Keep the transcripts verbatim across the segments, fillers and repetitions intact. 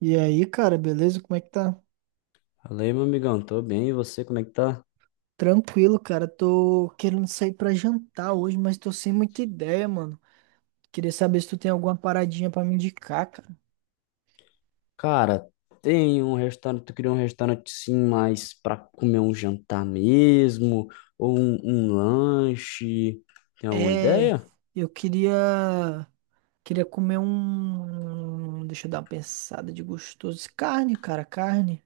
E aí, cara, beleza? Como é que tá? Fala aí, meu amigão, tô bem, e você, como é que tá? Tranquilo, cara. Tô querendo sair pra jantar hoje, mas tô sem muita ideia, mano. Queria saber se tu tem alguma paradinha pra me indicar, cara. Cara, tem um restaurante, tu queria um restaurante sim, mas pra comer um jantar mesmo, ou um, um lanche, tem alguma É, ideia? eu queria queria comer um, deixa eu dar uma pensada de gostoso. Carne, cara, carne.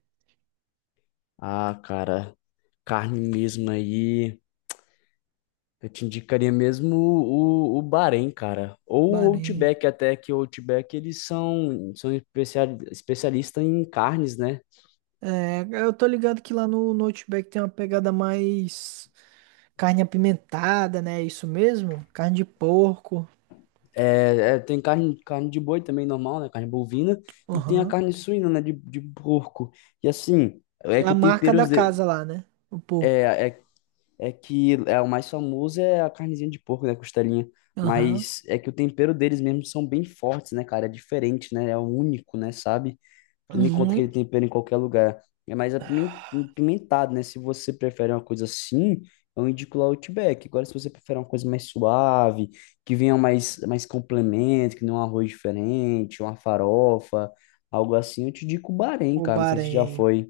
Ah, cara, carne mesmo aí, eu te indicaria mesmo o, o, o Bahrein, cara, ou o Baranha. Outback, até que o Outback, eles são, são especial, especialistas em carnes, né? É, eu tô ligado que lá no no Outback tem uma pegada mais carne apimentada, né? É isso mesmo? Carne de porco. É, é, tem carne, carne de boi também normal, né? Carne bovina. E tem a Aham. carne suína, né? De, de porco. E assim, É é que a o marca tempero da de- casa lá, né? O porco. é, é, é que é, o mais famoso é a carnezinha de porco, né? Costelinha. Aham. Mas é que o tempero deles mesmo são bem fortes, né, cara? É diferente, né? É único, né? Sabe? Tu não encontra aquele Uhum. tempero em qualquer lugar. É mais apimen- apimentado, né? Se você prefere uma coisa assim, eu indico lá o Outback. Agora, se você prefere uma coisa mais suave, que venha mais, mais complemento, que não um arroz diferente, uma farofa, algo assim, eu te indico o Bahrein, O cara. Não sei se já Bahrein. foi.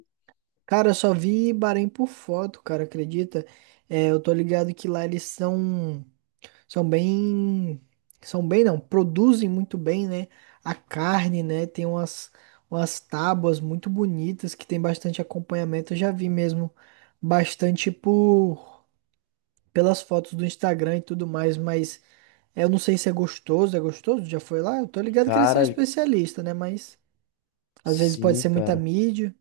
Cara, eu só vi Bahrein por foto, cara, acredita? É, eu tô ligado que lá eles são, são bem, são bem não, produzem muito bem, né? A carne, né? Tem umas, umas tábuas muito bonitas que tem bastante acompanhamento. Eu já vi mesmo bastante por pelas fotos do Instagram e tudo mais, mas é, eu não sei se é gostoso, é gostoso? Já foi lá? Eu tô ligado que eles são Cara, especialistas, né? Mas às vezes pode sim, ser muita cara. mídia.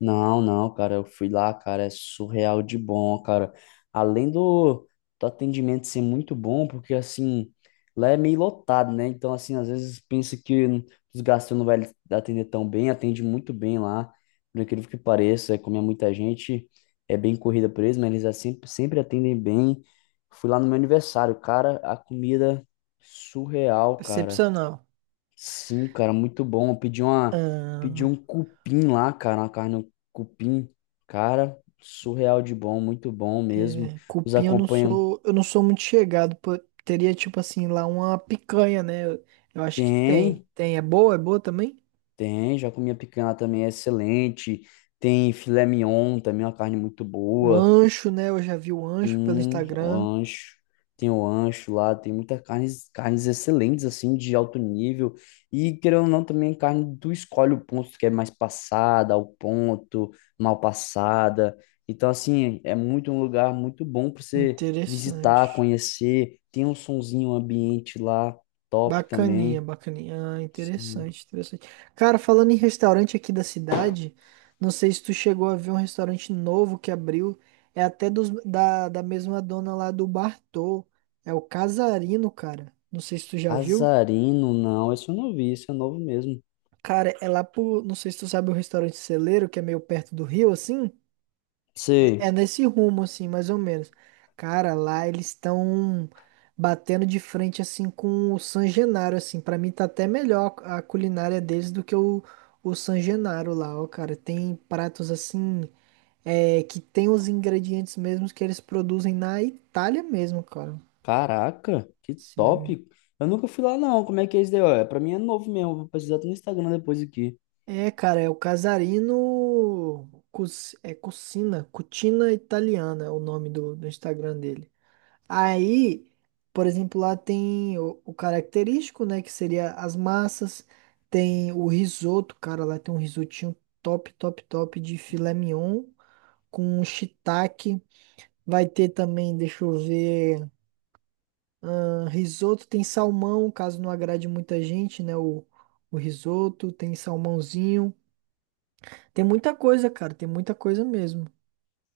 Não, não, cara, eu fui lá, cara, é surreal de bom, cara. Além do, do atendimento ser muito bom, porque assim, lá é meio lotado, né? Então, assim, às vezes pensa que os gastos não vai atender tão bem, atende muito bem lá, por incrível que pareça, é como é muita gente, é bem corrida por eles, mas eles é sempre, sempre atendem bem. Fui lá no meu aniversário, cara, a comida surreal, cara. Excepcional. Sim, cara, muito bom. Eu Pedi uma, pedi Ah, um cupim lá, cara, uma carne um cupim. Cara, surreal de bom, muito bom mesmo. é, Os cupim eu não acompanham. sou, eu não sou muito chegado, pô. Teria tipo assim lá uma picanha, né? Eu, eu acho que tem. Tem, Tem, é boa, é boa também? tem, já comi a picanha lá também, é excelente. Tem filé mignon também, uma carne muito O boa. ancho, né? Eu já vi o ancho pelo Sim, o Instagram. ancho. Tem o ancho lá, tem muitas carnes, carnes excelentes, assim, de alto nível. E, querendo ou não, também carne, tu escolhe o ponto que é mais passada, ao ponto, mal passada. Então, assim, é muito um lugar muito bom para você visitar, Interessante. conhecer. Tem um sonzinho, um ambiente lá, top Bacaninha, também. bacaninha. Ah, Sim. interessante, interessante. Cara, falando em restaurante aqui da cidade, não sei se tu chegou a ver um restaurante novo que abriu. É até dos, da, da mesma dona lá do Bartô. É o Casarino, cara. Não sei se tu já viu. Azarino, não, esse eu não vi, esse é novo mesmo. Cara, é lá pro. Não sei se tu sabe o restaurante Celeiro, que é meio perto do rio, assim. É Sei. nesse rumo, assim, mais ou menos. Cara, lá eles estão batendo de frente, assim, com o San Genaro, assim. Pra mim tá até melhor a culinária deles do que o, o San Genaro lá, ó, cara. Tem pratos, assim, é, que tem os ingredientes mesmos que eles produzem na Itália mesmo, cara. Caraca, que Sim. top. Eu nunca fui lá não. Como é que é isso daí? Ó? É, pra mim é novo mesmo. Vou precisar até no Instagram depois aqui. É, cara, é o Casarino... Cus, é Cucina, Cucina Italiana é o nome do, do Instagram dele. Aí, por exemplo, lá tem o, o característico, né, que seria as massas, tem o risoto, cara, lá tem um risotinho top, top, top de filé mignon com shiitake. Vai ter também, deixa eu ver, ah, risoto, tem salmão, caso não agrade muita gente, né, o, o risoto, tem salmãozinho. Tem muita coisa, cara, tem muita coisa mesmo.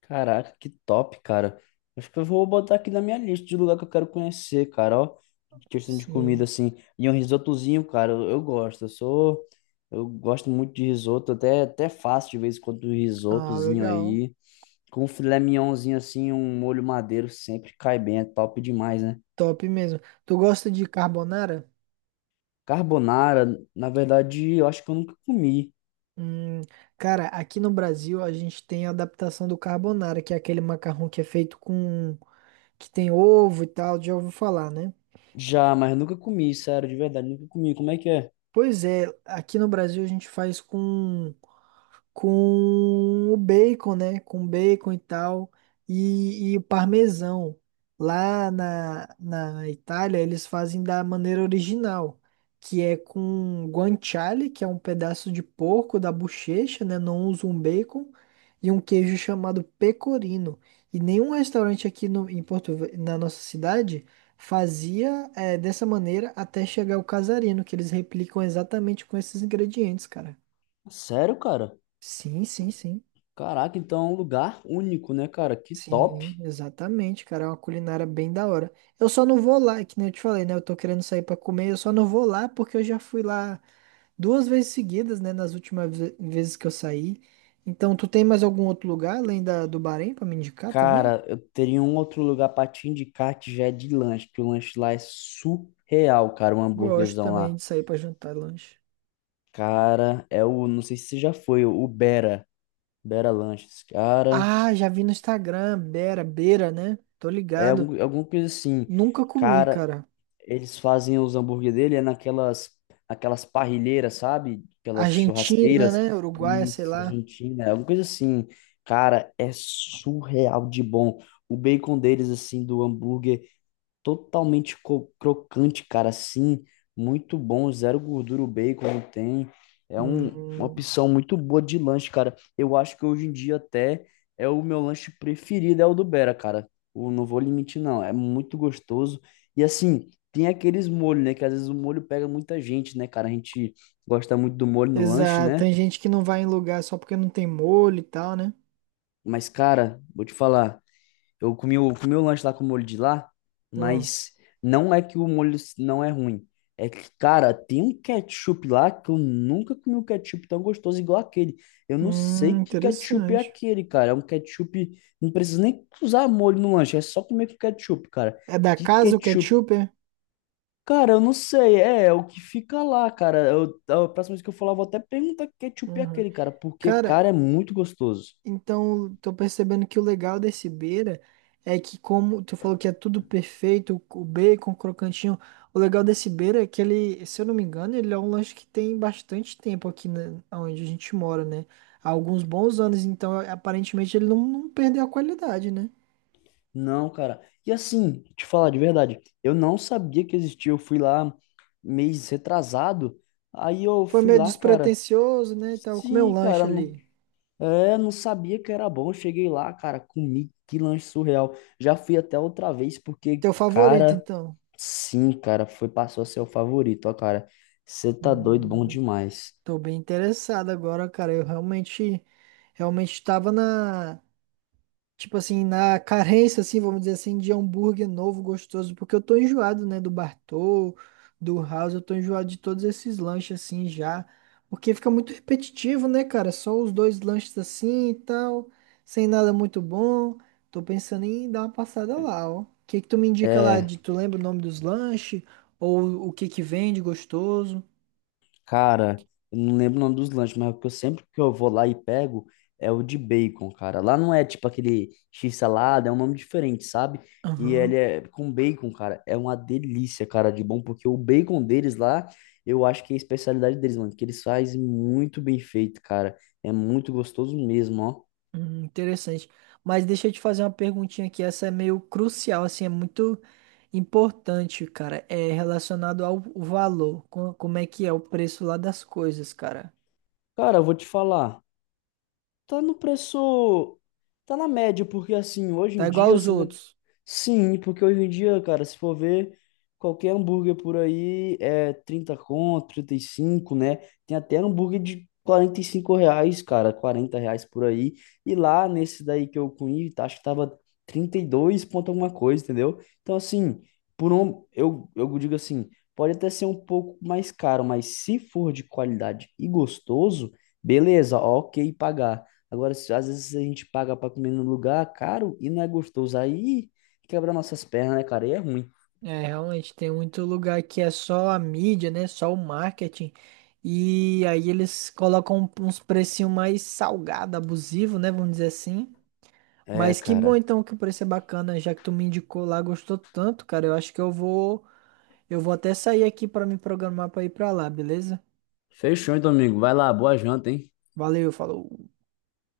Caraca, que top, cara. Acho que eu vou botar aqui na minha lista de lugar que eu quero conhecer, cara, ó. De questão de comida Sim. assim. E um risotozinho, cara, eu, eu gosto. Eu sou eu gosto muito de risoto, até até faço de vez em quando um Ah, risotozinho legal. aí. Com um filé mignonzinho assim, um molho madeiro sempre cai bem, é top demais, né? Top mesmo. Tu gosta de carbonara? Carbonara, na verdade, eu acho que eu nunca comi. Hum, Cara, aqui no Brasil a gente tem a adaptação do carbonara, que é aquele macarrão que é feito com... que tem ovo e tal, já ouviu falar, né? Já, mas nunca comi, sério, de verdade, nunca comi. Como é que é? Pois é, aqui no Brasil a gente faz com com o bacon, né? Com bacon e tal, e, e o parmesão. Lá na, na Itália, eles fazem da maneira original, que é com guanciale, que é um pedaço de porco da bochecha, né? Não usam um bacon, e um queijo chamado pecorino. E nenhum restaurante aqui no, em Porto, Ve- na nossa cidade fazia eh, dessa maneira até chegar o casarino, que eles replicam exatamente com esses ingredientes, cara. Sério, cara? Sim, sim, sim. Caraca, então é um lugar único, né, cara? Que top. Sim, exatamente, cara. É uma culinária bem da hora. Eu só não vou lá, é que nem eu te falei, né? Eu tô querendo sair pra comer, eu só não vou lá porque eu já fui lá duas vezes seguidas, né? Nas últimas ve- vezes que eu saí. Então, tu tem mais algum outro lugar além da, do Bahrein pra me indicar também? Cara, eu teria um outro lugar pra te indicar que já é de lanche, porque o lanche lá é surreal, cara, o Gosto hambúrguerzão também lá. de sair pra jantar e lanche. Cara, é o, não sei se você já foi, o Bera, Bera Lanches, cara, Ah, já vi no Instagram, Beira, Beira, né? Tô é ligado. algum, alguma coisa assim. Nunca comi, Cara, cara. eles fazem os hambúrguer dele é naquelas aquelas parrilheiras, sabe? Aquelas Argentina, churrasqueiras. né? Uruguaia, sei Isso, lá. Argentina, é uma coisa assim. Cara, é surreal de bom. O bacon deles, assim, do hambúrguer, totalmente co- crocante, cara, assim, muito bom, zero gordura o bacon não tem. É um- uma Hum. opção muito boa de lanche, cara. Eu acho que hoje em dia até é o meu lanche preferido, é o do Bera, cara. O, não vou limitar não. É muito gostoso. E assim, tem aqueles molhos, né? Que às vezes o molho pega muita gente, né, cara? A gente gosta muito do molho no lanche, Exato, né? tem gente que não vai em lugar só porque não tem molho e tal, né? Mas, cara, vou te falar. Eu comi o, comi o lanche lá com o molho de lá, Hum, mas não é que o molho não é ruim. É que, cara, tem um ketchup lá que eu nunca comi um ketchup tão gostoso igual aquele. Eu não sei hum, que ketchup é interessante. aquele, cara. É um ketchup. Não precisa nem usar molho no lanche, é só comer com ketchup, cara. É da Que casa o ketchup. ketchup, é? Cara, eu não sei. É, é o que fica lá, cara. Eu, a próxima vez que eu falar, eu vou até perguntar que ketchup é Uhum. aquele, cara. Porque, Cara, cara, é muito gostoso. então tô percebendo que o legal desse Beira é que como tu falou que é tudo perfeito, o bacon, o crocantinho, o legal desse Beira é que ele, se eu não me engano, ele é um lanche que tem bastante tempo aqui na, onde a gente mora, né? Há alguns bons anos, então aparentemente ele não, não perdeu a qualidade, né? Não, cara. E assim, te falar de verdade, eu não sabia que existia. Eu fui lá mês retrasado. Aí eu Foi fui meio lá, cara. despretensioso, né? E tal. Comeu um Sim, lanche cara, não, ali. é, não sabia que era bom. Eu cheguei lá, cara, comi que lanche surreal. Já fui até outra vez porque, Teu favorito, cara, então? sim, cara, foi passou a ser o favorito, ó, cara. Você tá doido, bom Hum, demais. tô bem interessado agora, cara. Eu realmente, realmente estava na, tipo assim, na carência, assim, vamos dizer assim, de hambúrguer novo, gostoso, porque eu tô enjoado, né, do Bartô, do House, eu tô enjoado de todos esses lanches, assim, já, porque fica muito repetitivo, né, cara, só os dois lanches assim e tal, sem nada muito bom, tô pensando em dar uma passada lá, ó, o que que tu me indica lá, É. de, tu lembra o nome dos lanches, ou o que que vende gostoso? Cara, eu não lembro o nome dos lanches, mas o que eu sempre que eu vou lá e pego é o de bacon, cara. Lá não é tipo aquele x-salada, é um nome diferente, sabe? E ele Aham. é com bacon, cara. É uma delícia, cara, de bom, porque o bacon deles lá, eu acho que é a especialidade deles, mano, que eles fazem muito bem feito, cara. É muito gostoso mesmo, ó. Hum, interessante. Mas deixa eu te fazer uma perguntinha aqui. Essa é meio crucial, assim, é muito importante, cara. É relacionado ao valor. Co- Como é que é o preço lá das coisas, cara? Cara, eu vou te falar. Tá no preço. Tá na média, porque assim, hoje Tá em igual dia, aos você né? outros. Sim, porque hoje em dia, cara, se for ver, qualquer hambúrguer por aí é trinta conto, trinta e cinco né? Tem até hambúrguer de quarenta e cinco reais, cara, quarenta reais por aí. E lá nesse daí que eu comi, tá, acho que tava trinta e dois ponto alguma coisa, entendeu? Então, assim, por um, eu, eu digo assim, pode até ser um pouco mais caro, mas se for de qualidade e gostoso, beleza, ok pagar. Agora, se- às vezes a gente paga pra comer num lugar caro e não é gostoso. Aí quebra nossas pernas, né, cara? E é ruim. É, realmente, tem muito lugar que é só a mídia, né? Só o marketing. E aí eles colocam um, uns precinhos mais salgado, abusivo, né? Vamos dizer assim. É, Mas que bom cara. então que o preço é bacana, já que tu me indicou lá, gostou tanto, cara. Eu acho que eu vou. Eu vou até sair aqui para me programar para ir para lá, beleza? Fechou, hein, Domingo. Vai lá, boa janta, hein? Valeu, falou.